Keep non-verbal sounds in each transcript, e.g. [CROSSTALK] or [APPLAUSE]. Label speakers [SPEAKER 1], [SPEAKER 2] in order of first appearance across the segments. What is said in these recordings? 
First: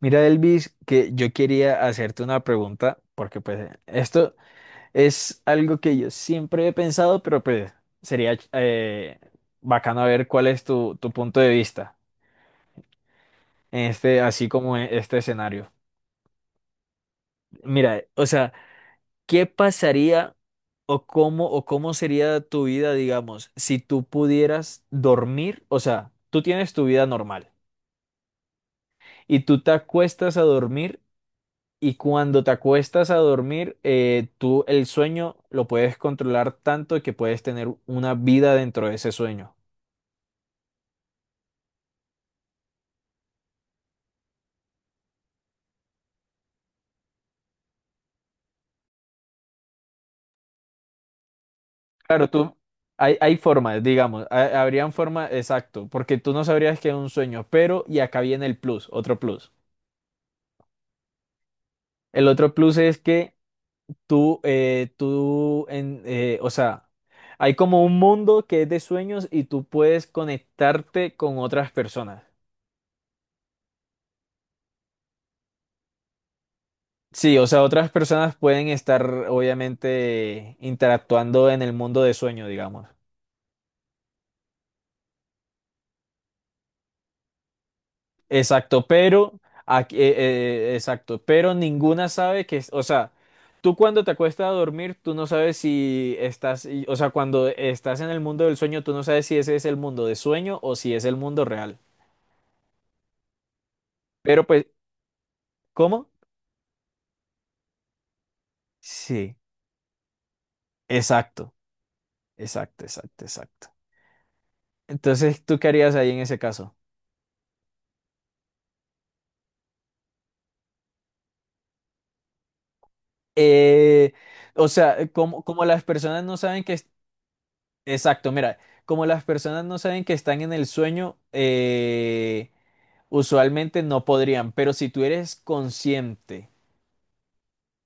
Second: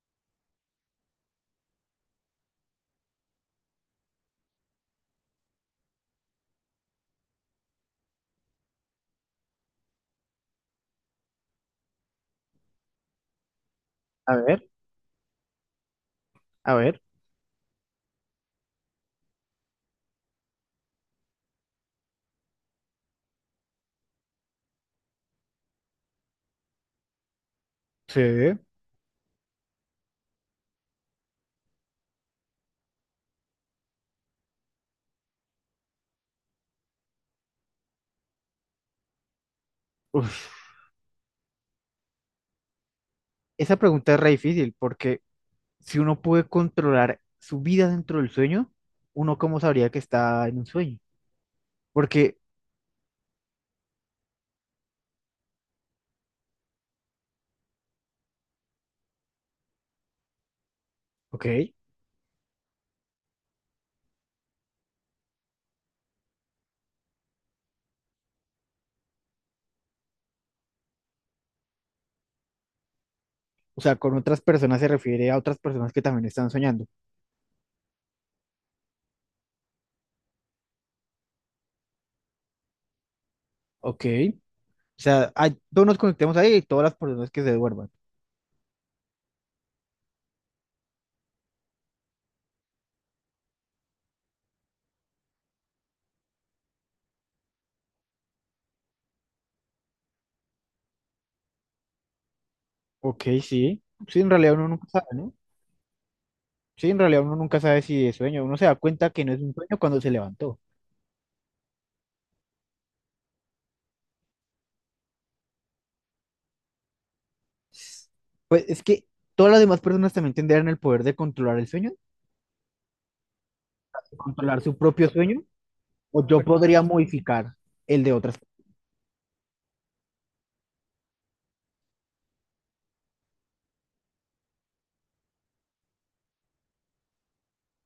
[SPEAKER 1] Mira, Elvis, que yo quería hacerte una pregunta, porque pues esto es algo que yo siempre he pensado, pero pues sería bacano ver cuál es tu punto de vista en este,
[SPEAKER 2] A
[SPEAKER 1] así
[SPEAKER 2] ver,
[SPEAKER 1] como en este escenario.
[SPEAKER 2] a ver.
[SPEAKER 1] Mira, o sea, ¿qué pasaría o cómo sería tu vida, digamos, si tú pudieras dormir? O sea, tú tienes tu vida normal
[SPEAKER 2] Sí,
[SPEAKER 1] y tú te acuestas a dormir. Y cuando te acuestas a dormir, tú el sueño lo puedes controlar tanto que puedes tener una vida dentro de ese sueño.
[SPEAKER 2] uf, esa pregunta es re difícil porque si uno puede controlar su vida dentro del sueño, uno cómo sabría que está en un sueño.
[SPEAKER 1] Claro,
[SPEAKER 2] Porque,
[SPEAKER 1] tú, hay formas, digamos, habrían formas, exacto, porque tú no sabrías que es un sueño, pero, y acá viene el plus, otro plus.
[SPEAKER 2] ok,
[SPEAKER 1] El otro plus es que tú, tú, o sea, hay como un mundo que es de sueños y tú puedes conectarte con otras personas.
[SPEAKER 2] o sea, con otras personas se refiere a otras personas que también están soñando.
[SPEAKER 1] Sí, o sea, otras personas pueden estar obviamente interactuando en el mundo de sueño, digamos.
[SPEAKER 2] Ok, o sea, todos nos conectemos ahí y todas las personas que se duerman.
[SPEAKER 1] Exacto, pero aquí, exacto, pero ninguna sabe que, o sea, tú cuando te acuestas a dormir, tú no sabes si estás, o sea, cuando estás en el mundo del sueño, tú no sabes si ese es el mundo de sueño o si es el mundo real.
[SPEAKER 2] Ok, sí. Sí, en
[SPEAKER 1] Pero
[SPEAKER 2] realidad
[SPEAKER 1] pues,
[SPEAKER 2] uno nunca sabe, ¿no?
[SPEAKER 1] ¿cómo?
[SPEAKER 2] Sí, en realidad uno nunca sabe si es sueño. Uno se da cuenta que no
[SPEAKER 1] Sí,
[SPEAKER 2] es un sueño cuando se levantó.
[SPEAKER 1] exacto, exacto, exacto, exacto. Entonces, ¿tú qué harías ahí en ese caso?
[SPEAKER 2] Pues es que todas las demás personas también tendrían el poder de controlar el sueño.
[SPEAKER 1] Eh,
[SPEAKER 2] Controlar
[SPEAKER 1] o
[SPEAKER 2] su
[SPEAKER 1] sea,
[SPEAKER 2] propio sueño
[SPEAKER 1] como, como las personas
[SPEAKER 2] o
[SPEAKER 1] no
[SPEAKER 2] yo
[SPEAKER 1] saben que...
[SPEAKER 2] podría modificar el de
[SPEAKER 1] Exacto,
[SPEAKER 2] otras.
[SPEAKER 1] mira, como las personas no saben que están en el sueño, usualmente no podrían, pero si tú eres consciente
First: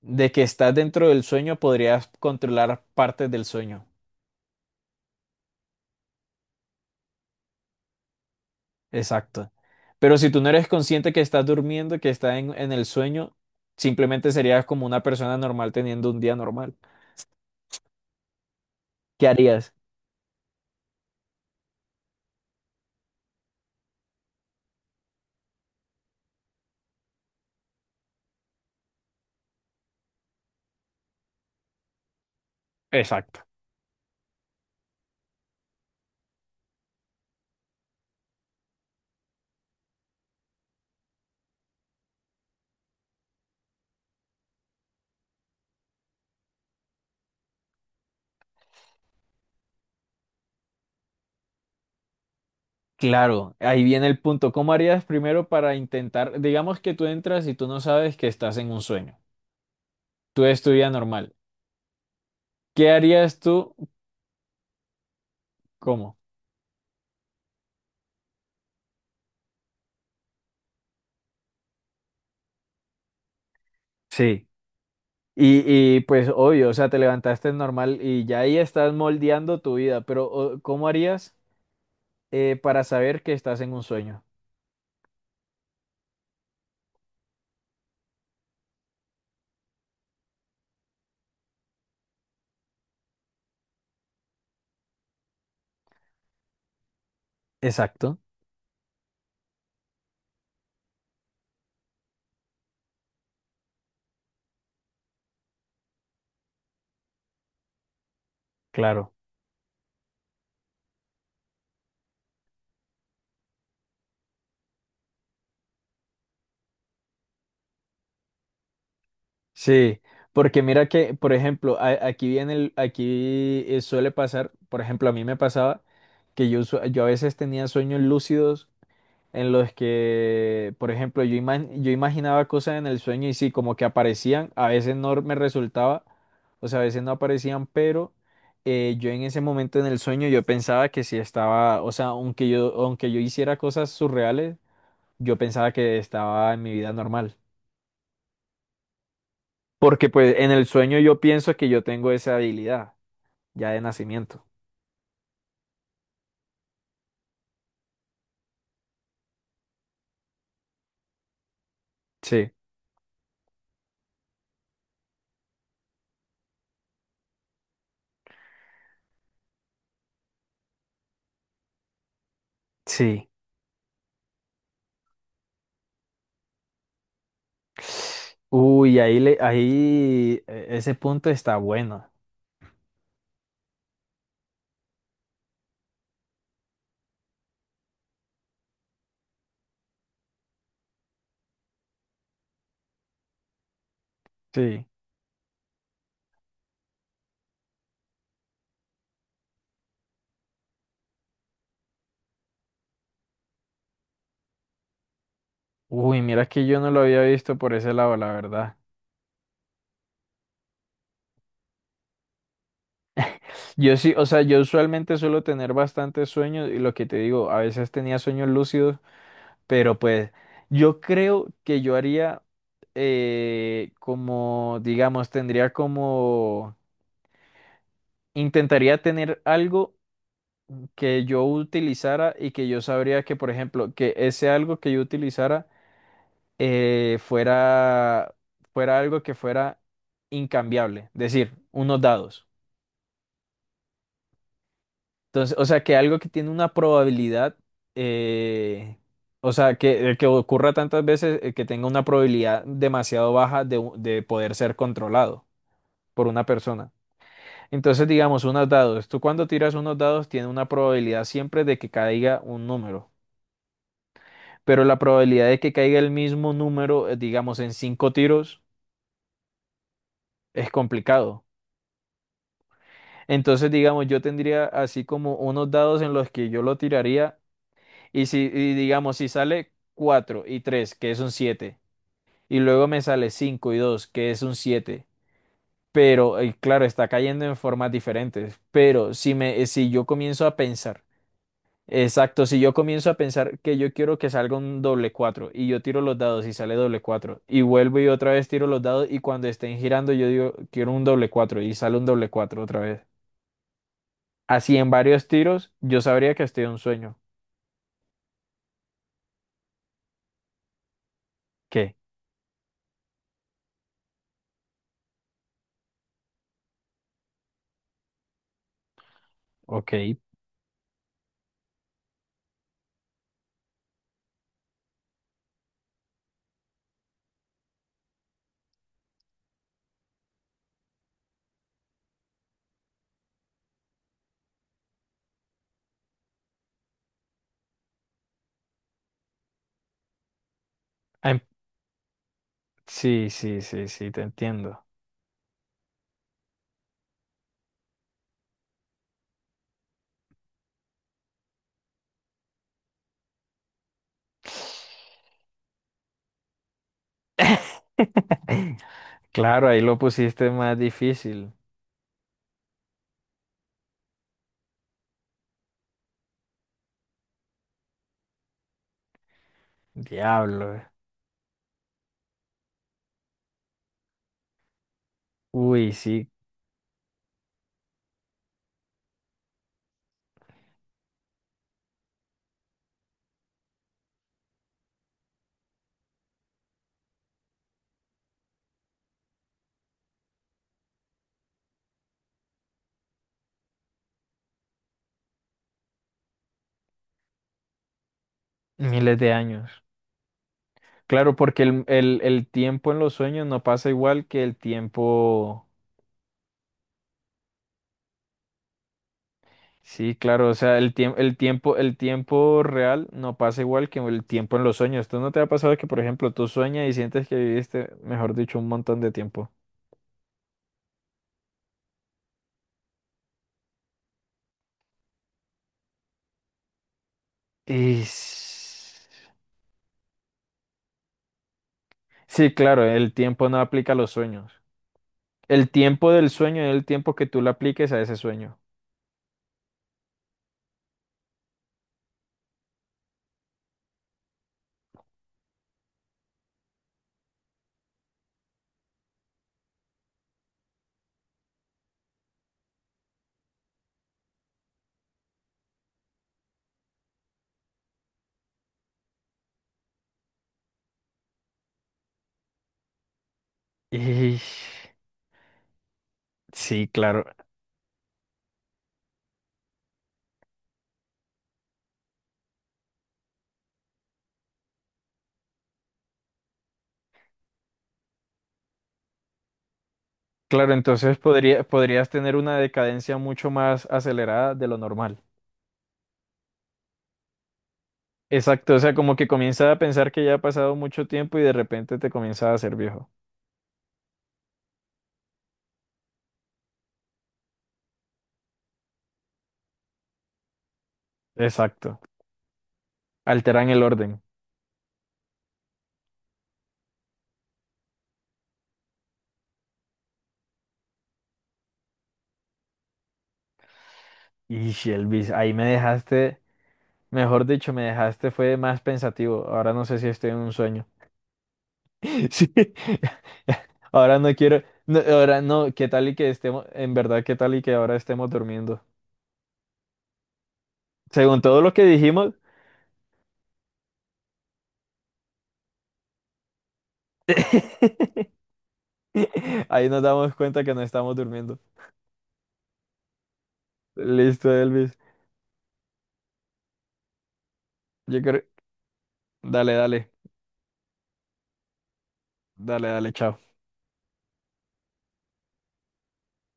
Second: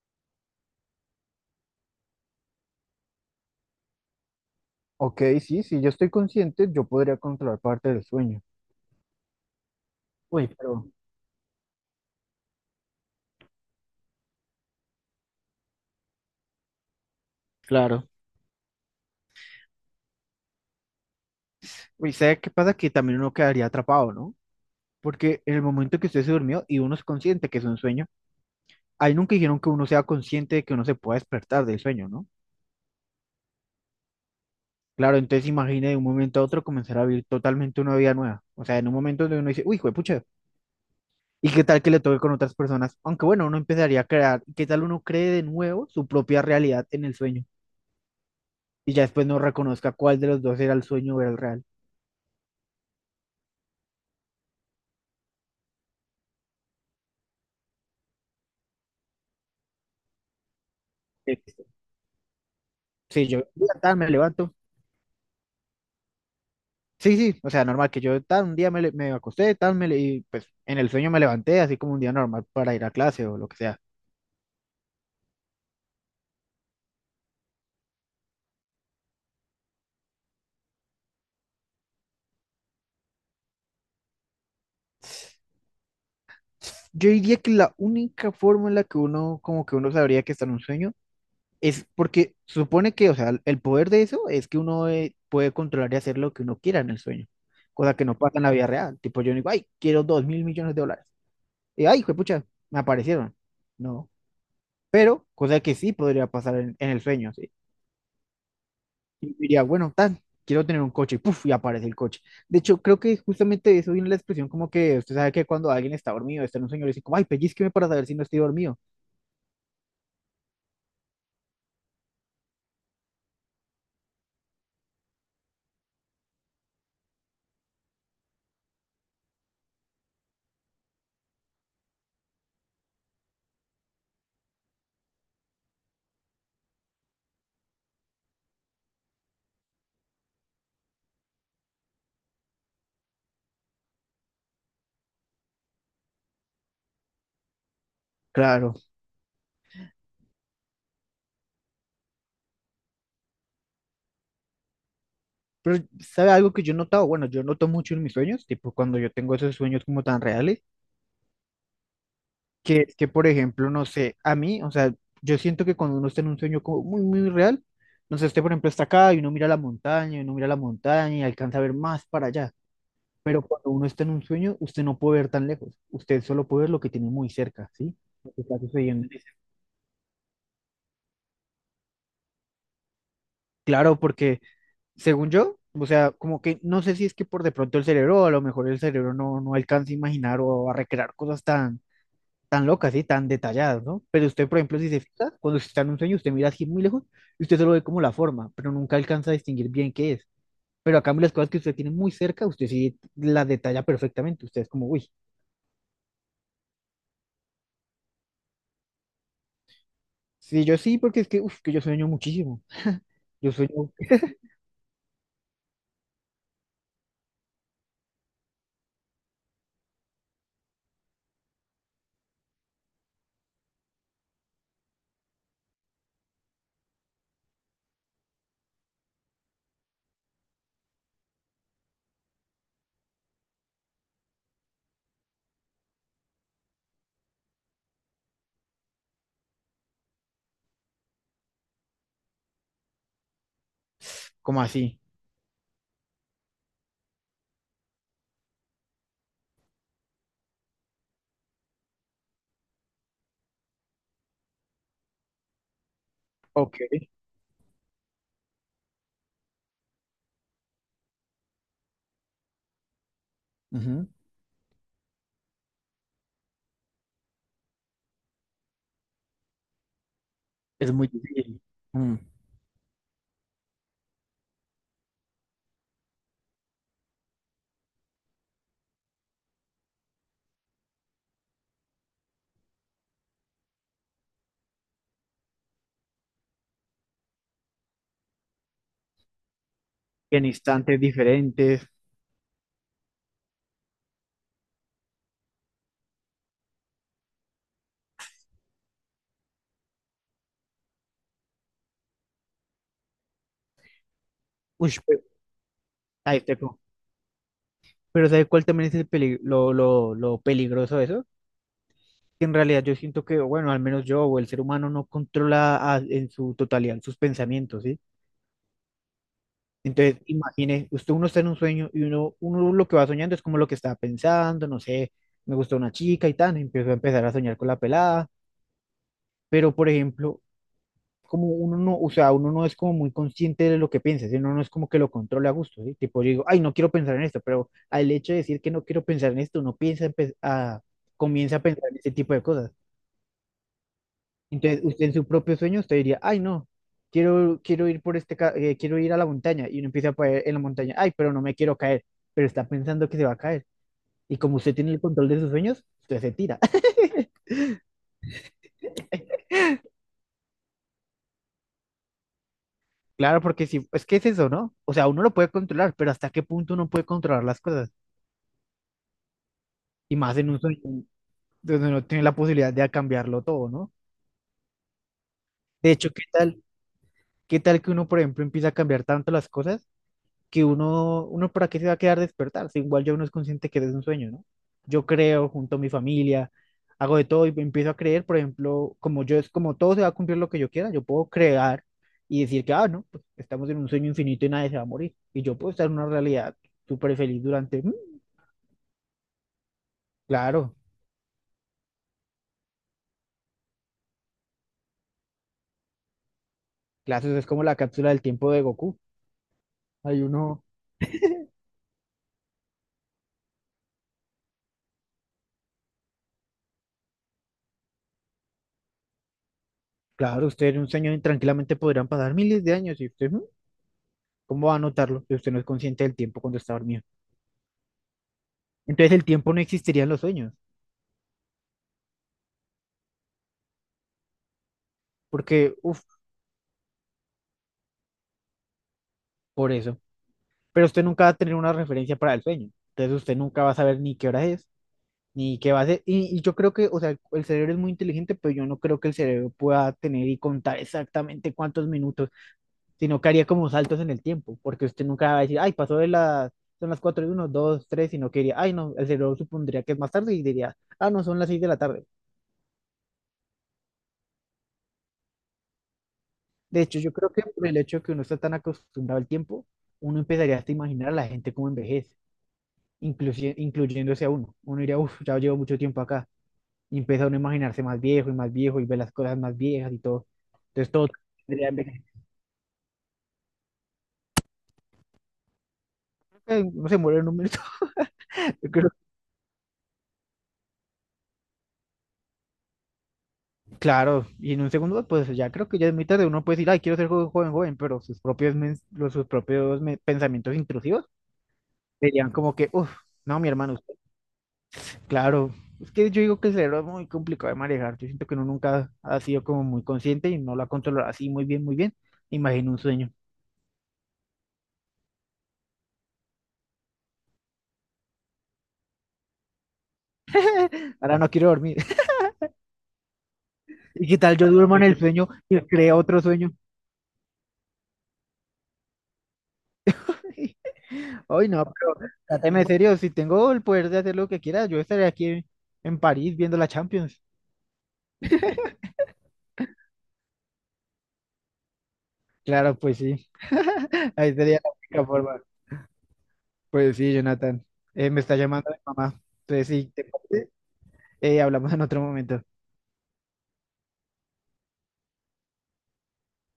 [SPEAKER 1] de que estás dentro del sueño, podrías controlar partes del sueño.
[SPEAKER 2] Ok, sí, si yo estoy consciente, yo podría controlar parte del sueño.
[SPEAKER 1] Exacto. Pero si tú no
[SPEAKER 2] Uy,
[SPEAKER 1] eres
[SPEAKER 2] pero
[SPEAKER 1] consciente que estás durmiendo, que estás en el sueño, simplemente serías como una persona normal teniendo un día normal.
[SPEAKER 2] claro.
[SPEAKER 1] ¿Qué harías?
[SPEAKER 2] Uy, ¿sabe qué pasa? Que también uno quedaría atrapado, ¿no? Porque en el momento que usted se durmió y uno es consciente que es un sueño, ahí nunca dijeron que uno sea consciente de que uno se pueda despertar del sueño, ¿no?
[SPEAKER 1] Exacto.
[SPEAKER 2] Claro, entonces imagine de un momento a otro comenzar a vivir totalmente una vida nueva. O sea, en un momento donde uno dice, uy, pucha, ¿y qué tal que le toque con otras personas? Aunque bueno, uno empezaría a crear, ¿qué tal uno cree de nuevo su propia realidad en el sueño? Y ya después no reconozca cuál de los dos era el sueño o era el real.
[SPEAKER 1] Claro, ahí viene el punto. ¿Cómo harías primero para intentar, digamos que tú entras y tú no sabes que estás en un sueño, tú es tu vida normal.
[SPEAKER 2] Listo.
[SPEAKER 1] ¿Qué
[SPEAKER 2] Sí,
[SPEAKER 1] harías
[SPEAKER 2] yo un
[SPEAKER 1] tú?
[SPEAKER 2] día tal me levanto.
[SPEAKER 1] ¿Cómo?
[SPEAKER 2] Sí, sí, o sea, normal que yo tal un día me acosté, tal y pues en el sueño me levanté, así como un día normal para ir a clase o lo que sea.
[SPEAKER 1] Sí. Pues obvio, o sea, te levantaste normal y ya ahí estás moldeando tu vida, pero ¿cómo harías para saber que estás en un sueño?
[SPEAKER 2] Yo diría que la única forma en la que uno, como que uno sabría que está en un sueño es porque supone que, o sea, el poder de eso es que uno puede controlar y hacer lo que uno quiera en el sueño, cosa que
[SPEAKER 1] Exacto,
[SPEAKER 2] no pasa en la vida real. Tipo, yo no digo, ay, quiero 2.000 millones de dólares. Y, ay, pucha, me aparecieron. No, pero cosa que sí podría pasar en el sueño, sí.
[SPEAKER 1] claro.
[SPEAKER 2] Y diría, bueno, tan, quiero tener un coche, y puf, y aparece el coche. De hecho, creo que justamente de eso viene la expresión como que usted sabe que cuando alguien está dormido, está en un sueño, le dicen como, ay, pellizqueme para saber si no estoy dormido.
[SPEAKER 1] Sí, porque mira que, por ejemplo, aquí viene el, aquí suele pasar, por ejemplo, a mí me pasaba que yo, yo a veces tenía sueños lúcidos en los que, por ejemplo, yo, yo imaginaba cosas en el sueño y sí, como que aparecían, a veces no me resultaba, o sea, a veces no aparecían, pero yo en ese momento en el sueño yo pensaba que sí estaba, o sea, aunque yo hiciera cosas surreales, yo pensaba que estaba en mi vida normal.
[SPEAKER 2] Claro,
[SPEAKER 1] Porque pues en el sueño yo pienso que yo tengo esa habilidad ya de nacimiento.
[SPEAKER 2] pero, ¿sabe algo que yo he notado? Bueno, yo noto mucho en mis sueños, tipo cuando yo tengo esos sueños como tan reales,
[SPEAKER 1] Sí,
[SPEAKER 2] que es que, por ejemplo, no sé, a mí, o sea, yo siento que cuando uno está en un sueño como muy, muy real, no sé, este, por ejemplo, está acá y uno mira la montaña, y uno mira la montaña y alcanza a ver más para allá.
[SPEAKER 1] sí.
[SPEAKER 2] Pero cuando uno está en un sueño, usted no puede ver tan lejos, usted solo puede ver lo que tiene muy cerca, ¿sí? Lo que está
[SPEAKER 1] Uy,
[SPEAKER 2] sucediendo.
[SPEAKER 1] ahí le, ahí ese punto está bueno.
[SPEAKER 2] Claro, porque según yo, o sea, como que no sé si es que por de pronto el cerebro, a lo mejor el cerebro no alcanza a imaginar o a recrear cosas tan tan locas, ¿sí? Tan detalladas, ¿no? Pero usted, por ejemplo,
[SPEAKER 1] Sí.
[SPEAKER 2] si se fija, cuando usted está en un sueño, usted mira así muy lejos y usted solo ve como la forma, pero nunca alcanza a distinguir bien qué es. Pero a cambio, las cosas que usted tiene muy cerca, usted sí las detalla perfectamente. Usted es como, uy,
[SPEAKER 1] Uy, mira que yo no lo había visto por ese lado, la verdad.
[SPEAKER 2] sí, yo sí, porque es que, uf, que yo sueño muchísimo. Yo sueño
[SPEAKER 1] Yo sí, o sea, yo usualmente suelo tener bastantes sueños y lo que te digo, a veces tenía sueños lúcidos, pero pues yo creo que yo haría como, digamos, tendría como, intentaría tener algo que yo utilizara y que yo sabría que, por ejemplo, que ese algo que yo utilizara eh, fuera, fuera algo que fuera incambiable, decir, unos dados.
[SPEAKER 2] como así.
[SPEAKER 1] Entonces, o sea, que algo que tiene una probabilidad, eh, o sea, que ocurra tantas veces, que tenga una probabilidad demasiado baja de de poder ser controlado por una
[SPEAKER 2] Ok.
[SPEAKER 1] persona. Entonces, digamos, unos dados. Tú cuando tiras unos dados, tiene una probabilidad siempre de que caiga un número.
[SPEAKER 2] Ujú.
[SPEAKER 1] Pero la probabilidad de que caiga el mismo número, digamos, en cinco tiros, es
[SPEAKER 2] Es muy
[SPEAKER 1] complicado.
[SPEAKER 2] difícil. Mm.
[SPEAKER 1] Entonces, digamos, yo tendría así como unos dados en los que yo lo tiraría. Y si, y digamos, si sale 4 y 3 que es un 7 y luego me sale 5 y 2 que es un siete, pero, y claro, está cayendo en formas diferentes, pero si me, si yo
[SPEAKER 2] En
[SPEAKER 1] comienzo a
[SPEAKER 2] instantes
[SPEAKER 1] pensar,
[SPEAKER 2] diferentes.
[SPEAKER 1] exacto, si yo comienzo a pensar que yo quiero que salga un doble 4 y yo tiro los dados y sale doble 4 y vuelvo y otra vez tiro los dados y cuando estén girando yo digo, quiero un doble 4 y sale un doble 4 otra vez. Así en
[SPEAKER 2] Uy, pero,
[SPEAKER 1] varios tiros, yo sabría
[SPEAKER 2] ahí
[SPEAKER 1] que
[SPEAKER 2] está
[SPEAKER 1] estoy en un
[SPEAKER 2] como-
[SPEAKER 1] sueño.
[SPEAKER 2] pero ¿sabe cuál también es el lo peligroso de eso?
[SPEAKER 1] ¿Qué?
[SPEAKER 2] En realidad yo siento que, bueno, al menos yo o el ser humano no controla en su totalidad sus pensamientos, ¿sí?
[SPEAKER 1] Ok.
[SPEAKER 2] Entonces, imagine, usted uno está en un sueño y uno lo que va soñando es como lo que estaba pensando, no sé, me gustó una chica y tal, empiezo a empezar a soñar con la pelada, pero por ejemplo, como uno no, o sea, uno no es como muy consciente de lo que piensa, ¿sí? Uno no es como que lo controle a gusto, ¿sí? Tipo, yo digo, ay, no quiero pensar en esto, pero al hecho de decir que no quiero pensar en esto, uno piensa,
[SPEAKER 1] Ah,
[SPEAKER 2] comienza a pensar en ese tipo de cosas.
[SPEAKER 1] sí, sí, sí, sí, te
[SPEAKER 2] Entonces,
[SPEAKER 1] entiendo.
[SPEAKER 2] usted en su propio sueño, usted diría, ay, no, quiero, quiero ir por este, quiero ir a la montaña. Y uno empieza a caer en la montaña, ay, pero no me quiero caer, pero está pensando que se va a caer. Y como usted tiene el
[SPEAKER 1] [SNIFFS]
[SPEAKER 2] control de sus sueños, usted se tira. [LAUGHS]
[SPEAKER 1] [LAUGHS] Claro, ahí lo pusiste más difícil.
[SPEAKER 2] Claro, porque si, es que es eso, ¿no? O sea, uno lo puede controlar, pero ¿hasta qué punto uno puede controlar las cosas? Y más en un
[SPEAKER 1] Diablo.
[SPEAKER 2] sueño donde uno tiene la posibilidad de cambiarlo todo, ¿no? De
[SPEAKER 1] Uy,
[SPEAKER 2] hecho,
[SPEAKER 1] sí,
[SPEAKER 2] qué tal que uno, por ejemplo, empieza a cambiar tanto las cosas que uno, uno para qué se va a quedar despertar, si igual ya uno es consciente que es un sueño, ¿no? Yo creo junto a mi familia, hago de todo y empiezo a creer, por ejemplo, como yo es como todo se va a cumplir lo que yo quiera, yo puedo crear y decir que, ah, no, pues estamos en un sueño infinito y nadie se va a morir. Y yo puedo estar en una realidad súper feliz durante, mm,
[SPEAKER 1] miles de años.
[SPEAKER 2] claro,
[SPEAKER 1] Claro, porque el tiempo en los sueños no pasa igual que el tiempo.
[SPEAKER 2] claro, eso es como la cápsula del tiempo de Goku.
[SPEAKER 1] Sí,
[SPEAKER 2] Hay
[SPEAKER 1] claro, o
[SPEAKER 2] uno,
[SPEAKER 1] sea, el tiempo real no pasa igual que el tiempo en los sueños. ¿Tú no te ha pasado que, por ejemplo, tú sueñas y sientes que viviste, mejor dicho, un montón de tiempo?
[SPEAKER 2] claro, ustedes en un sueño tranquilamente podrán pasar miles de años y usted, mm, ¿cómo va a notarlo? Si usted no es consciente del tiempo cuando está dormido.
[SPEAKER 1] Y... s-
[SPEAKER 2] Entonces el tiempo no existiría en los sueños.
[SPEAKER 1] Sí, claro, el tiempo no aplica a los sueños. El
[SPEAKER 2] Porque, uff,
[SPEAKER 1] tiempo del sueño es el tiempo que tú le apliques a ese sueño.
[SPEAKER 2] por eso. Pero usted nunca va a tener una referencia para el sueño. Entonces usted nunca va a saber ni qué hora es, ni qué va a hacer. Y yo creo que, o sea, el cerebro es muy inteligente, pero yo no creo que el cerebro pueda tener y contar exactamente cuántos minutos, sino que haría como saltos en el tiempo, porque usted nunca va a decir, ay, pasó de las, son las 4 y uno 2 3 sino que diría, ay, no, el cerebro supondría que es más tarde y diría, ah, no, son las 6 de la tarde.
[SPEAKER 1] Y
[SPEAKER 2] De
[SPEAKER 1] sí,
[SPEAKER 2] hecho, yo
[SPEAKER 1] claro.
[SPEAKER 2] creo que por el hecho de que uno está tan acostumbrado al tiempo, uno empezaría hasta a imaginar a la gente como envejece. Incluyéndose a uno. Uno diría, uff, ya llevo mucho tiempo acá. Y empieza uno a imaginarse más viejo y ve las cosas más viejas y todo.
[SPEAKER 1] Claro,
[SPEAKER 2] Entonces todo
[SPEAKER 1] entonces
[SPEAKER 2] tendría enveje-
[SPEAKER 1] podrías tener una decadencia mucho más acelerada de lo normal.
[SPEAKER 2] eh, No se muere en un minuto. [LAUGHS] Yo
[SPEAKER 1] Exacto, o
[SPEAKER 2] creo-
[SPEAKER 1] sea, como que comienzas a pensar que ya ha pasado mucho tiempo y de repente te comienzas a hacer viejo.
[SPEAKER 2] claro, y en un segundo, pues ya creo que ya es muy tarde. Uno puede decir, ay, quiero ser joven, joven, joven", pero sus propios, los, sus propios pensamientos intrusivos
[SPEAKER 1] Exacto.
[SPEAKER 2] serían como que, uff, no, mi
[SPEAKER 1] Alteran
[SPEAKER 2] hermano,
[SPEAKER 1] el
[SPEAKER 2] usted-
[SPEAKER 1] orden.
[SPEAKER 2] claro. Es que yo digo que el cerebro es muy complicado de manejar. Yo siento que uno nunca ha sido como muy consciente y no lo ha controlado así muy bien, muy bien. Imagino un sueño.
[SPEAKER 1] Y Elvis, ahí me dejaste, mejor dicho, me dejaste fue más pensativo. Ahora no sé si estoy en un sueño.
[SPEAKER 2] Ahora no quiero dormir.
[SPEAKER 1] [LAUGHS] Sí.
[SPEAKER 2] ¿Y
[SPEAKER 1] Ahora
[SPEAKER 2] qué
[SPEAKER 1] no
[SPEAKER 2] tal yo
[SPEAKER 1] quiero,
[SPEAKER 2] duermo en el
[SPEAKER 1] no,
[SPEAKER 2] sueño
[SPEAKER 1] ahora
[SPEAKER 2] y
[SPEAKER 1] no, ¿qué
[SPEAKER 2] creo
[SPEAKER 1] tal y
[SPEAKER 2] otro
[SPEAKER 1] que
[SPEAKER 2] sueño?
[SPEAKER 1] estemos, en verdad, qué tal y que ahora estemos durmiendo?
[SPEAKER 2] [LAUGHS]
[SPEAKER 1] Según
[SPEAKER 2] Ay,
[SPEAKER 1] todo
[SPEAKER 2] no,
[SPEAKER 1] lo que
[SPEAKER 2] pero
[SPEAKER 1] dijimos,
[SPEAKER 2] tráteme serio, si tengo el poder de hacer lo que quiera, yo estaré aquí en París viendo la Champions.
[SPEAKER 1] [LAUGHS] ahí nos damos cuenta que no estamos durmiendo.
[SPEAKER 2] Claro, pues sí, ahí
[SPEAKER 1] Listo,
[SPEAKER 2] sería la
[SPEAKER 1] Elvis.
[SPEAKER 2] única forma. Pues sí, Jonathan, eh,
[SPEAKER 1] Yo
[SPEAKER 2] me está
[SPEAKER 1] creo,
[SPEAKER 2] llamando mi mamá. Entonces,
[SPEAKER 1] dale,
[SPEAKER 2] sí, te
[SPEAKER 1] dale,
[SPEAKER 2] parece, hablamos en otro momento.
[SPEAKER 1] dale, chao.